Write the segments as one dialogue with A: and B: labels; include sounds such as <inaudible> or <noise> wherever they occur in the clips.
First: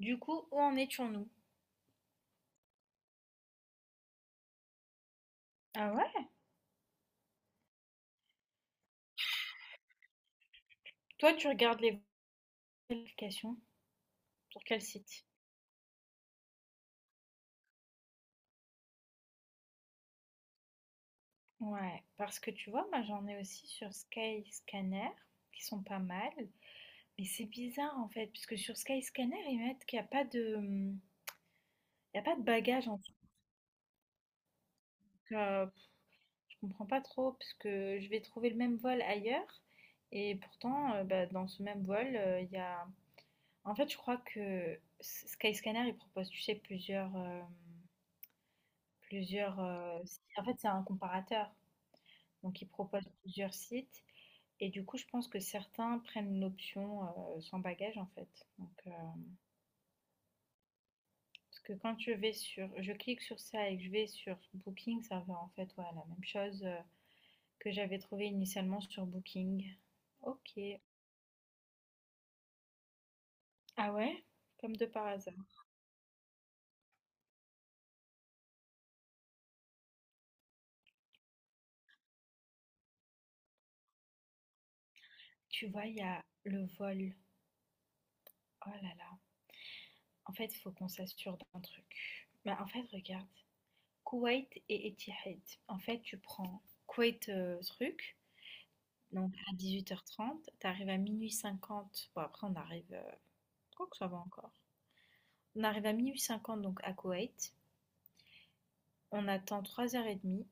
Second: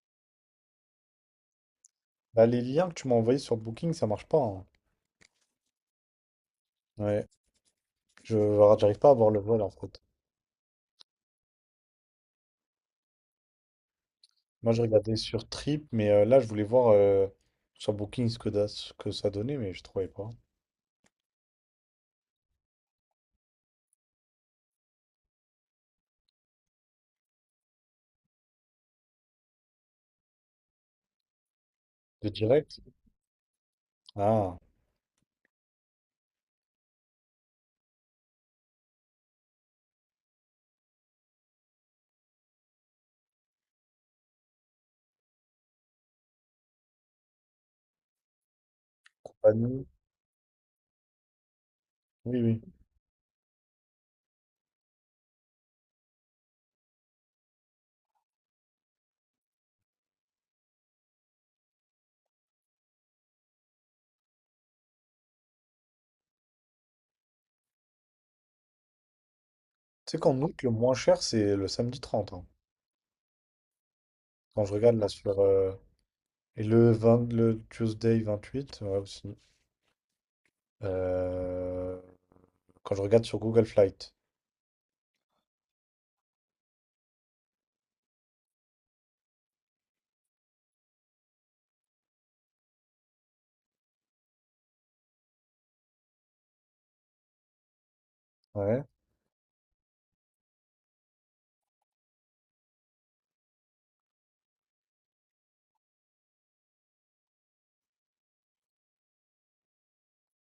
A: Du coup, où en étions-nous?
B: Bah, les liens que tu m'as envoyés sur Booking, ça marche pas, hein.
A: Ah ouais?
B: Ouais, je enfin, j'arrive pas à voir le vol en fait.
A: Toi, tu regardes les vérifications sur
B: Moi, je
A: quel
B: regardais
A: site?
B: sur Trip, mais là, je voulais voir sur Booking ce que ça donnait, mais je trouvais pas.
A: Ouais, parce que tu vois, moi j'en ai aussi sur Skyscanner, qui sont pas mal, mais c'est bizarre en fait, puisque sur Skyscanner, ils mettent qu'il n'y a pas de, il y a
B: De
A: pas de
B: direct?
A: bagages en tout
B: Ah,
A: cas. Je comprends pas trop, parce que je vais trouver le même vol ailleurs, et pourtant, bah, dans ce même vol, il y a... En fait, je crois que Skyscanner, il propose, tu sais, plusieurs... euh, Plusieurs,
B: compagnie.
A: heu, si en fait, c'est un comparateur,
B: Oui, oui.
A: donc il propose plusieurs sites et du coup, je pense que certains prennent l'option, sans bagage, en fait, donc parce que quand je clique sur ça et que je vais sur Booking, ça va, en fait, ouais, la même chose, que j'avais trouvé initialement sur Booking.
B: Tu sais qu'en
A: OK.
B: août, le moins cher, c'est le samedi 30, hein.
A: Ah ouais?
B: Quand je
A: Comme de
B: regarde là
A: par hasard.
B: sur... Et le 20, le Tuesday 28, ouais aussi. Euh, Quand je regarde sur Google Flight.
A: Tu vois, il y a le vol. Oh là là. En fait, il faut qu'on s'assure d'un truc. Bah, en fait, regarde. Koweït et Etihad. En fait, tu prends Koweït, truc,
B: Ouais,
A: donc à 18h30, tu arrives à 12h50, bon après on arrive, que ça va encore. On arrive à 12h50 donc à Koweït, on attend 3h30,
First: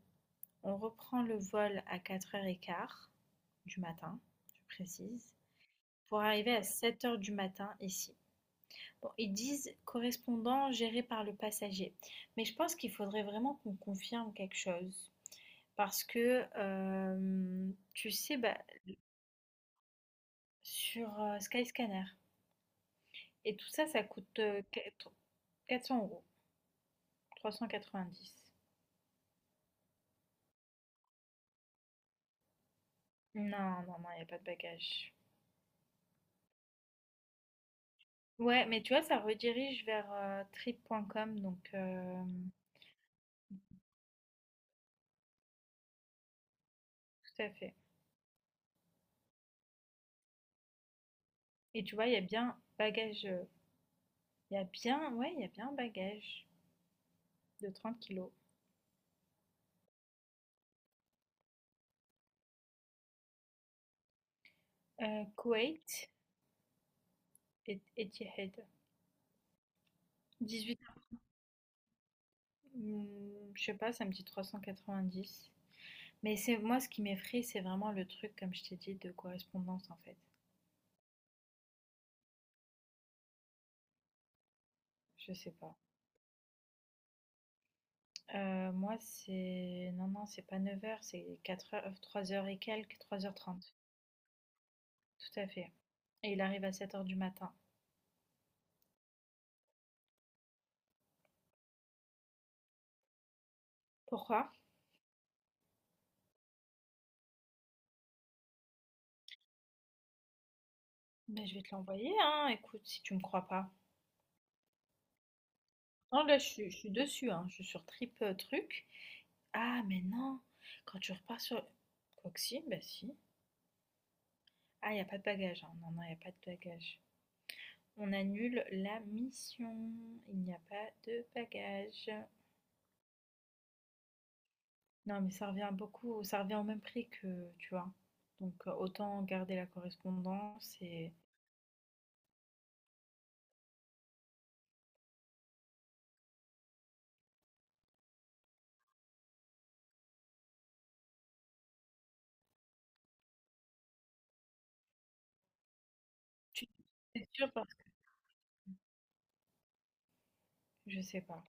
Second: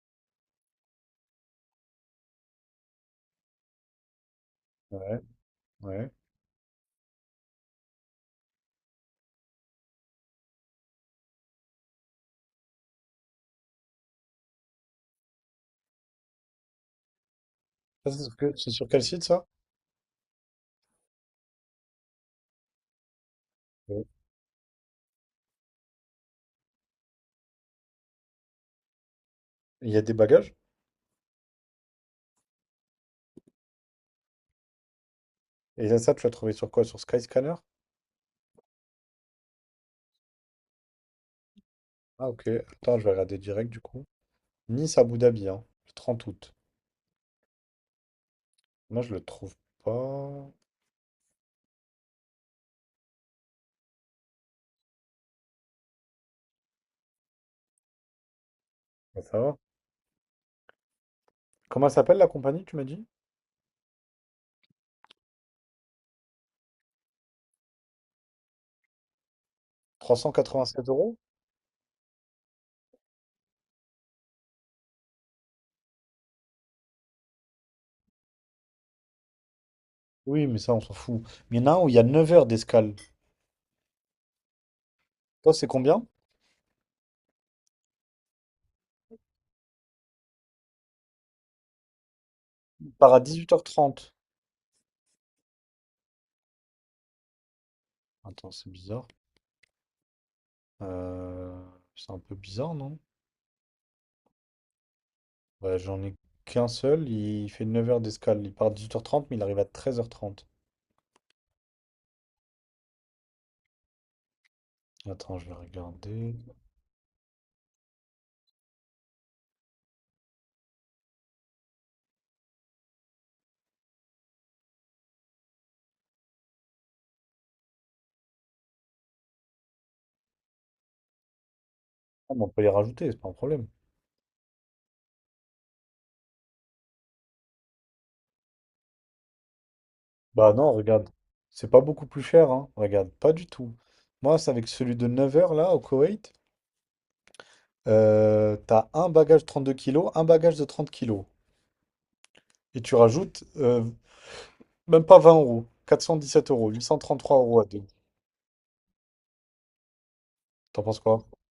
A: on reprend le vol à 4h15 du matin, je
B: ouais,
A: précise,
B: ouais.
A: pour arriver à 7 heures du matin ici. Bon, ils disent correspondant géré par le passager, mais je pense qu'il faudrait vraiment qu'on confirme quelque chose. Parce que, tu
B: Ça, C'est sur
A: sais,
B: que-
A: bah,
B: c'est sur quel site, ça?
A: sur, Skyscanner et tout ça, ça
B: Ouais.
A: coûte, quatre 400 €, 390.
B: Il y a des bagages?
A: Non, non, non, il y a pas de bagages.
B: Et là, ça, tu l'as trouvé sur quoi? Sur Skyscanner?
A: Ouais, mais tu vois, ça redirige vers, trip.com, donc
B: Ah, ok. Attends, je vais regarder direct du coup. Nice Abu Dhabi, hein, le 30 août.
A: tout à fait
B: Moi, je le trouve pas.
A: et tu vois, il y a bien bagage il y a bien un bagage de 30 kilos.
B: Ouais, ça va. Comment elle s'appelle la compagnie, tu m'as dit?
A: Koweït et Etihad,
B: Trois cent
A: 18
B: quatre-vingt-sept
A: €.
B: euros?
A: Mmh, je sais pas, ça me dit 390. Mais c'est moi ce qui m'effraie, c'est vraiment le truc, comme je t'ai dit, de correspondance en fait.
B: Oui, mais ça, on s'en fout. Mais il y en a un où il y a 9 heures d'escale.
A: Je sais
B: Toi, c'est
A: pas.
B: combien?
A: Moi, c'est. Non, non, c'est pas 9 heures, c'est 4 heures 3 heures et
B: Il
A: quelques,
B: part à
A: 3h30.
B: 18h30.
A: Tout à fait. Et il arrive à 7 heures du matin.
B: Attends, c'est bizarre. Euh, C'est un peu bizarre, non?
A: Pourquoi?
B: Ouais, j'en ai qu'un seul. Il fait 9 heures d'escale. Il part à 18h30, mais il arrive à 13h30.
A: Mais je vais te l'envoyer, hein, écoute, si tu me crois pas.
B: Attends, je vais
A: Non,
B: regarder.
A: là, je suis dessus, hein, je suis sur Trip Truc. Ah, mais non, quand tu repars sur. Quoi que si, bah si. Ah, il n'y a pas de bagage, hein. Non, non, il n'y a pas de bagage. On annule la mission. Il n'y a pas de bagages.
B: Ah, mais on peut les rajouter, c'est pas un problème.
A: Non, mais ça revient beaucoup, ça revient au même prix que, tu vois. Donc autant garder la
B: Bah non,
A: correspondance
B: regarde.
A: et
B: C'est pas beaucoup plus cher, hein. Regarde, pas du tout. Moi, c'est avec celui de 9 heures, là, au Koweït. T'as un bagage de 32 kilos, un bagage de 30 kilos. Et tu rajoutes même pas 20 euros. Quatre cent dix sept
A: tu
B: euros, huit cent trente
A: c'est
B: trois
A: sûr
B: euros à
A: parce
B: deux.
A: que
B: T'en penses
A: je sais
B: quoi?
A: pas,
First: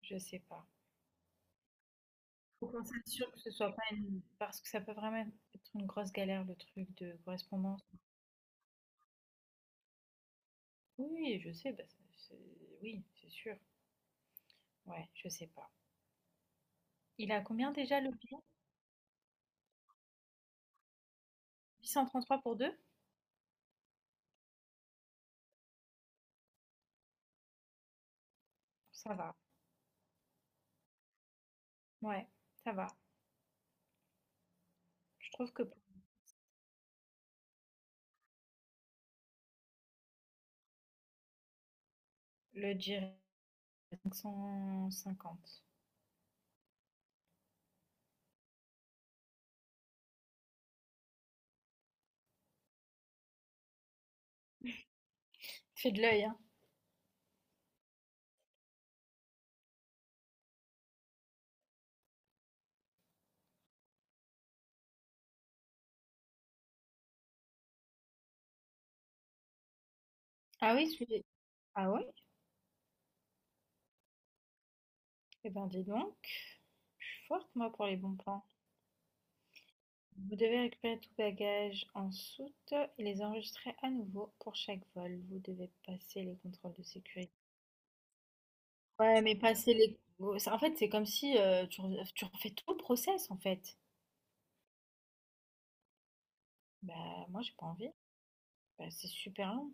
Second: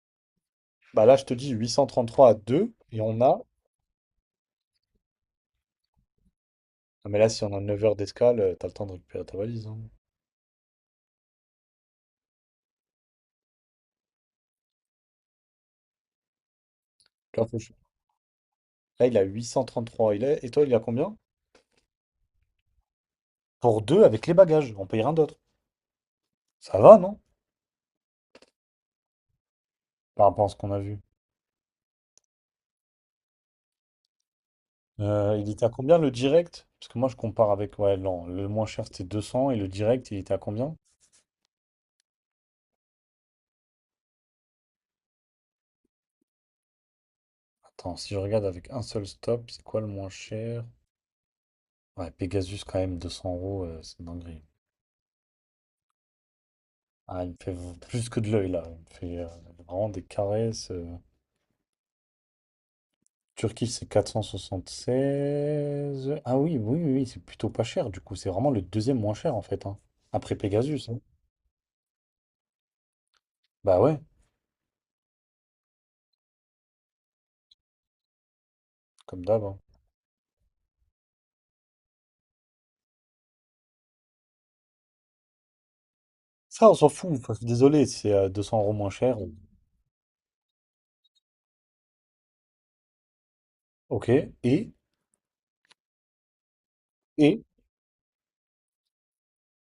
A: je sais pas.
B: Bah là, je te dis 833 à
A: Faut
B: deux.
A: qu'on
B: Et on
A: s'assure que
B: a.
A: ce soit pas une parce que ça peut vraiment être une grosse galère le truc
B: Non,
A: de
B: mais là, si on a
A: correspondance.
B: 9 heures d'escale, t'as le temps de récupérer ta valise, hein.
A: Oui, oui, je sais, bah, oui, c'est sûr. Ouais, je sais pas. Il
B: Tu
A: a
B: vois,
A: combien déjà le billet?
B: là, il a 833. Il est... Et toi, il a combien?
A: 833 pour deux?
B: Pour deux, avec les bagages. On paye rien d'autre. Ça va, non?
A: Ça va.
B: Par rapport à ce qu'on a vu.
A: Ouais, ça va. Je
B: Il
A: trouve que
B: était à combien le direct? Parce que moi je compare avec ouais, non, le moins cher c'était 200 et le direct il était à combien?
A: le Jira, 550.
B: Attends, si je regarde avec un seul stop, c'est quoi le moins cher? Ouais, Pegasus quand même, 200 euros, c'est une dinguerie.
A: Fais de l'œil, hein.
B: Ah, il me fait plus que de l'œil là, il me fait vraiment des caresses. Turquie c'est 16. Ah oui, oui, oui, oui, c'est plutôt pas cher du coup, c'est vraiment le deuxième moins cher en fait, hein. Après
A: Ah
B: Pegasus,
A: oui,
B: hein.
A: celui. Ah ouais?
B: Bah ouais,
A: Eh ben, dis donc. Je suis forte, moi, pour les bons plans.
B: comme d'hab, hein.
A: Vous devez récupérer tout bagage en soute et les enregistrer à nouveau pour chaque vol. Vous devez passer les
B: Ça on
A: contrôles de
B: s'en fout,
A: sécurité.
B: enfin, je suis désolé, c'est 200 € moins cher.
A: Ouais, mais passer les... oh, En fait, c'est comme si tu refais tout le process, en fait.
B: Ok, et?
A: Bah,
B: Et
A: moi, j'ai pas envie. Bah, c'est super long.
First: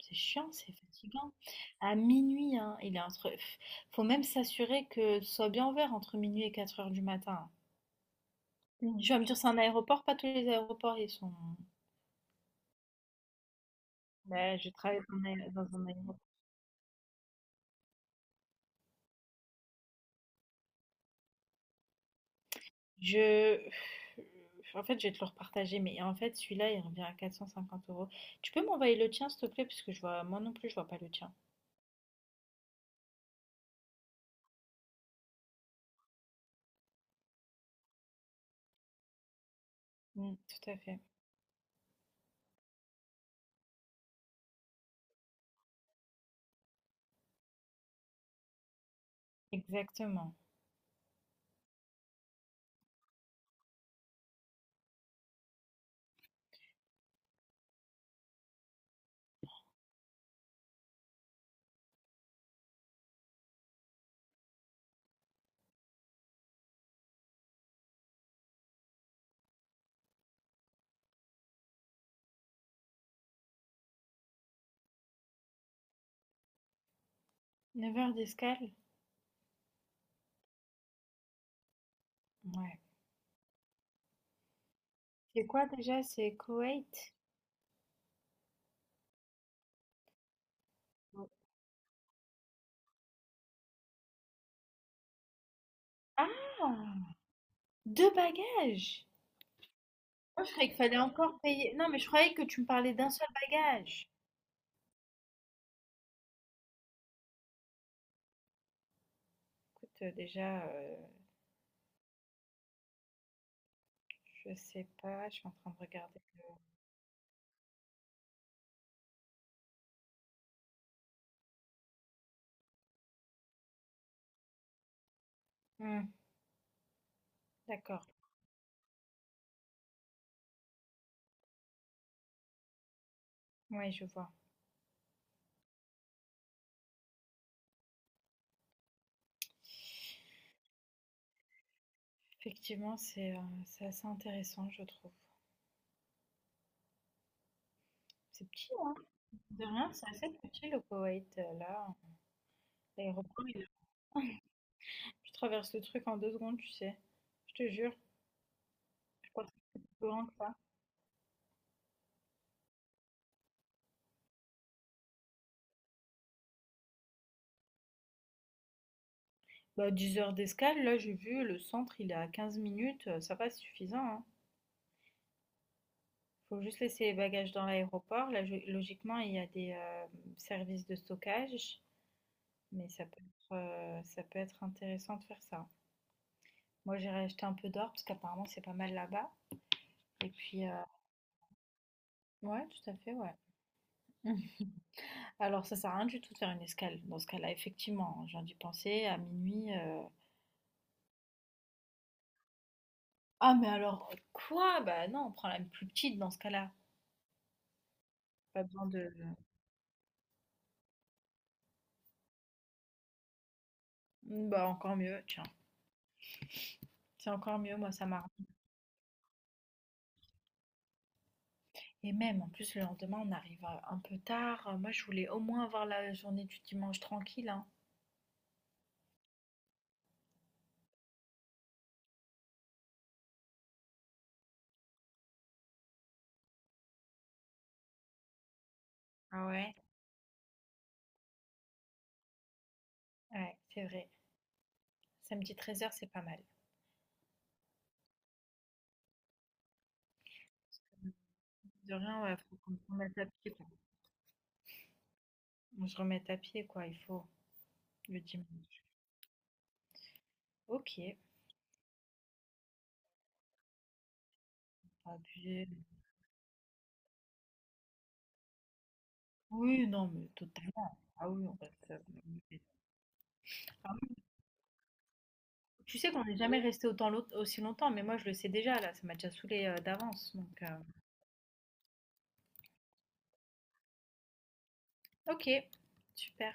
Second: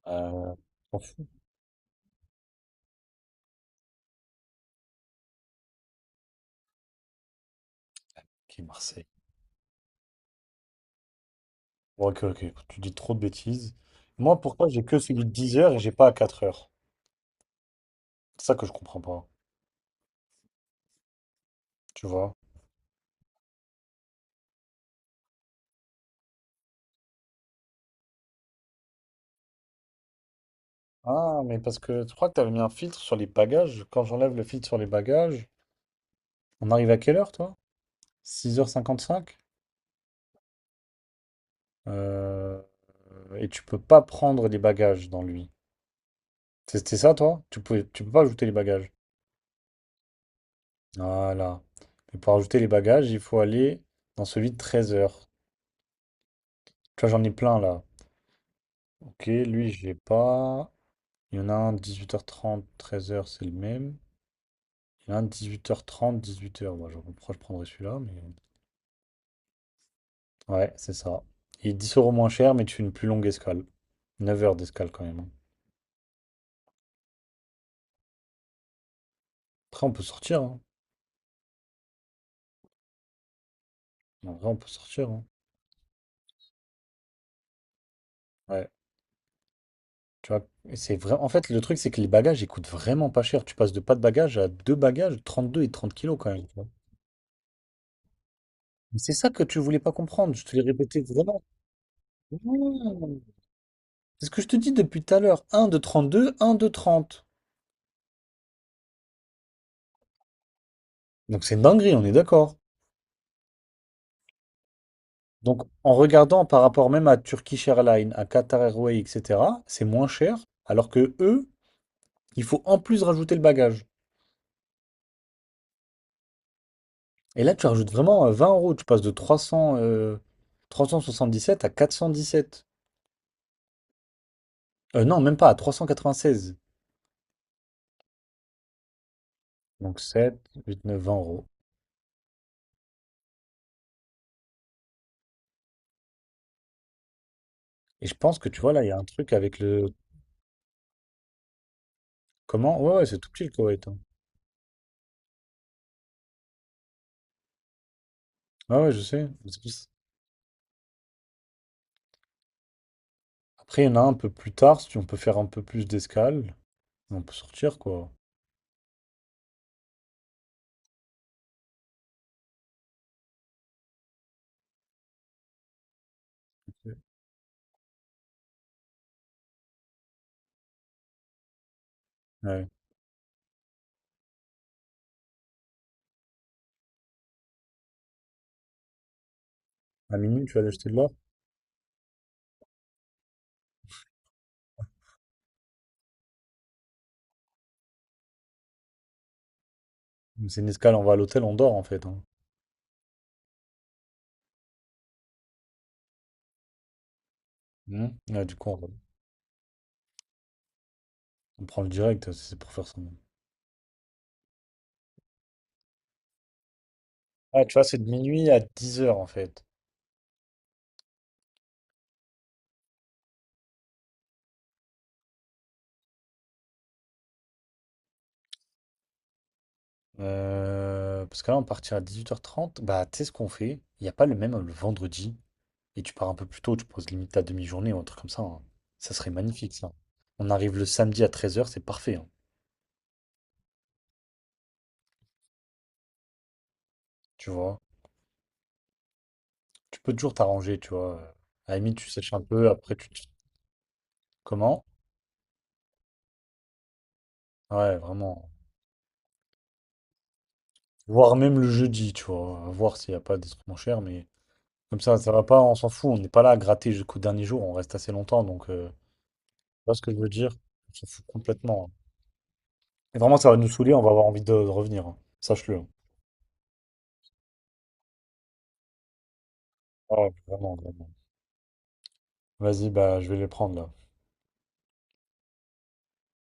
A: C'est chiant,
B: euh,
A: c'est
B: t'en fous,
A: fatigant. À minuit, hein, il est entre. Faut même s'assurer que ce soit bien ouvert entre minuit et 4 heures du matin.
B: qui est
A: Mm.
B: Marseille.
A: Tu vas me dire, c'est un aéroport, pas tous les aéroports, ils sont.
B: Bon, ok, ok, tu dis trop de bêtises. Moi,
A: Ben,
B: pourquoi
A: je
B: j'ai que
A: travaille
B: celui de 10 heures
A: dans
B: et
A: un
B: j'ai pas à
A: aéroport.
B: 4 heures. C'est ça que je comprends pas, tu vois.
A: Je. En fait, je vais te le repartager, mais en fait, celui-là, il revient à 450 euros. Tu peux m'envoyer le tien, s'il te plaît, parce que je vois. Moi non plus, je vois pas le tien.
B: Ah, mais parce que je crois que t'avais mis un filtre sur les bagages. Quand j'enlève le filtre sur les bagages, on arrive à quelle heure, toi? 6h55?
A: Mm, tout à fait.
B: Euh, et tu peux pas prendre les bagages dans lui. C'était ça, toi? Tu peux pas ajouter les bagages.
A: Exactement.
B: Voilà. Mais pour ajouter les bagages, il faut aller dans celui de 13 heures. Tu vois, j'en ai plein là. Ok, lui, j'ai pas. Il y en a un 18h30, 13h, c'est le même. Il y en a un 18h30, 18h. Moi, je pourquoi je prendrais celui-là, mais. Ouais, c'est ça. Il est 10 euros moins cher, mais tu fais une plus longue escale. 9 heures d'escale quand même, hein.
A: 9 heures d'escale?
B: Après, on peut sortir, hein.
A: Ouais.
B: En vrai, on peut sortir, hein.
A: C'est quoi déjà? C'est Koweït?
B: Ouais. Tu vois, et c'est vrai. En fait, le truc, c'est que les bagages, ils coûtent vraiment pas cher. Tu passes de pas de bagages à deux bagages, 32 et 30 kilos quand même, tu vois.
A: Ah! Deux
B: Mais
A: bagages?
B: c'est ça que tu voulais pas comprendre.
A: Moi,
B: Je
A: je
B: te l'ai
A: croyais qu'il
B: répété
A: fallait encore
B: vraiment.
A: payer. Non, mais je croyais que tu me parlais d'un
B: Non.
A: seul bagage.
B: C'est ce que je te dis depuis tout à l'heure. Un de 32, un de 30.
A: Écoute, déjà,
B: Donc c'est une dinguerie, on est d'accord.
A: je sais pas, je suis en
B: Donc
A: train de
B: en
A: regarder.
B: regardant par rapport même à Turkish Airlines, à Qatar Airways, etc., c'est moins cher, alors que eux, il faut en plus rajouter le bagage.
A: Hmm,
B: Et là, tu rajoutes
A: d'accord,
B: vraiment 20 euros, tu passes de 300, 377 à 417.
A: oui, je vois.
B: Non, même pas, à 396. Donc sept, huit, neuf, 20 euros.
A: Effectivement, c'est assez intéressant, je trouve.
B: Et je pense
A: C'est
B: que tu
A: petit,
B: vois, là, il y
A: hein?
B: a un truc avec
A: De
B: le...
A: rien, c'est assez petit le Koweït, là.
B: Comment? Ouais, ouais, c'est tout petit
A: L'aéroport,
B: le Koweït, hein.
A: je traverse le truc en 2 secondes, tu sais. Je te jure,
B: Ouais, ouais, je sais.
A: je crois que
B: C'est pour
A: c'est
B: ça.
A: plus grand que ça.
B: Après, il y en a un peu plus tard, si on peut faire un peu plus d'escale, on peut sortir, quoi.
A: Bah, 10 heures d'escale, là, j'ai vu, le centre, il est à 15 minutes, ça va, c'est suffisant, hein. Faut juste laisser les bagages dans l'aéroport. Là, logiquement, il y a des services de stockage,
B: Ouais.
A: mais ça peut être intéressant de faire ça. Moi, j'irai acheter un peu d'or parce qu'apparemment, c'est pas mal là-bas.
B: À
A: Et
B: minuit, tu vas
A: puis,
B: l'acheter de l'or?
A: ouais, tout à fait, ouais. <laughs> Alors, ça sert à rien du tout de faire une escale. Dans ce cas-là, effectivement, j'ai dû penser à minuit.
B: Mais c'est une escale, on va à l'hôtel, on dort en fait, hein.
A: Ah, mais alors, quoi? Bah non, on prend la plus petite dans ce cas-là.
B: Hmm. Ouais, du
A: Pas
B: coup,
A: besoin
B: on,
A: de.
B: on prend le direct, si c'est pour faire ça.
A: Bah, encore mieux, tiens. C'est encore
B: Ah, tu
A: mieux,
B: vois,
A: moi,
B: c'est
A: ça
B: de
A: m'a.
B: minuit à 10 heures en fait.
A: Et même, en plus, le lendemain, on arrive, un peu tard. Moi, je voulais au moins avoir la journée du dimanche tranquille, hein.
B: Parce que là, on partira à 18h30. Bah, tu sais ce qu'on fait? Il n'y a pas le même le vendredi. Et tu pars un peu plus tôt, tu poses limite ta demi-journée ou un truc comme ça, hein. Ça serait
A: Ah
B: magnifique
A: ouais?
B: ça. On arrive le samedi à 13 heures, c'est parfait, hein.
A: Ouais, c'est vrai. Samedi 13h c'est pas mal.
B: Tu vois? Tu peux toujours t'arranger, tu vois. À la
A: De
B: limite, tu
A: rien,
B: sèches
A: ouais,
B: un
A: faut
B: peu,
A: qu'on se
B: après tu...
A: remette à pied, quoi.
B: Comment?
A: On se remette à pied, quoi, il faut,
B: Ouais,
A: le
B: vraiment.
A: dimanche. OK.
B: Voire même le jeudi, tu vois. À voir s'il n'y a pas des trucs moins chers, mais comme
A: Ah
B: ça va pas,
A: puis
B: on s'en fout. On n'est pas là à gratter jusqu'au dernier jour, on reste assez longtemps, donc tu
A: oui,
B: vois ce que
A: non,
B: je
A: mais
B: veux dire? On
A: totalement.
B: s'en fout
A: Ah oui, on reste,
B: complètement, hein. Et vraiment, ça va nous
A: ah
B: saouler, on va
A: oui,
B: avoir envie de revenir, hein. Sache-le, hein.
A: tu sais qu'on n'est jamais resté autant long aussi longtemps, mais moi, je le sais déjà, là, ça m'a déjà saoulé
B: Ah ouais,
A: d'avance, donc,
B: vraiment, vraiment. Vas-y, bah je vais les prendre là.
A: OK, super.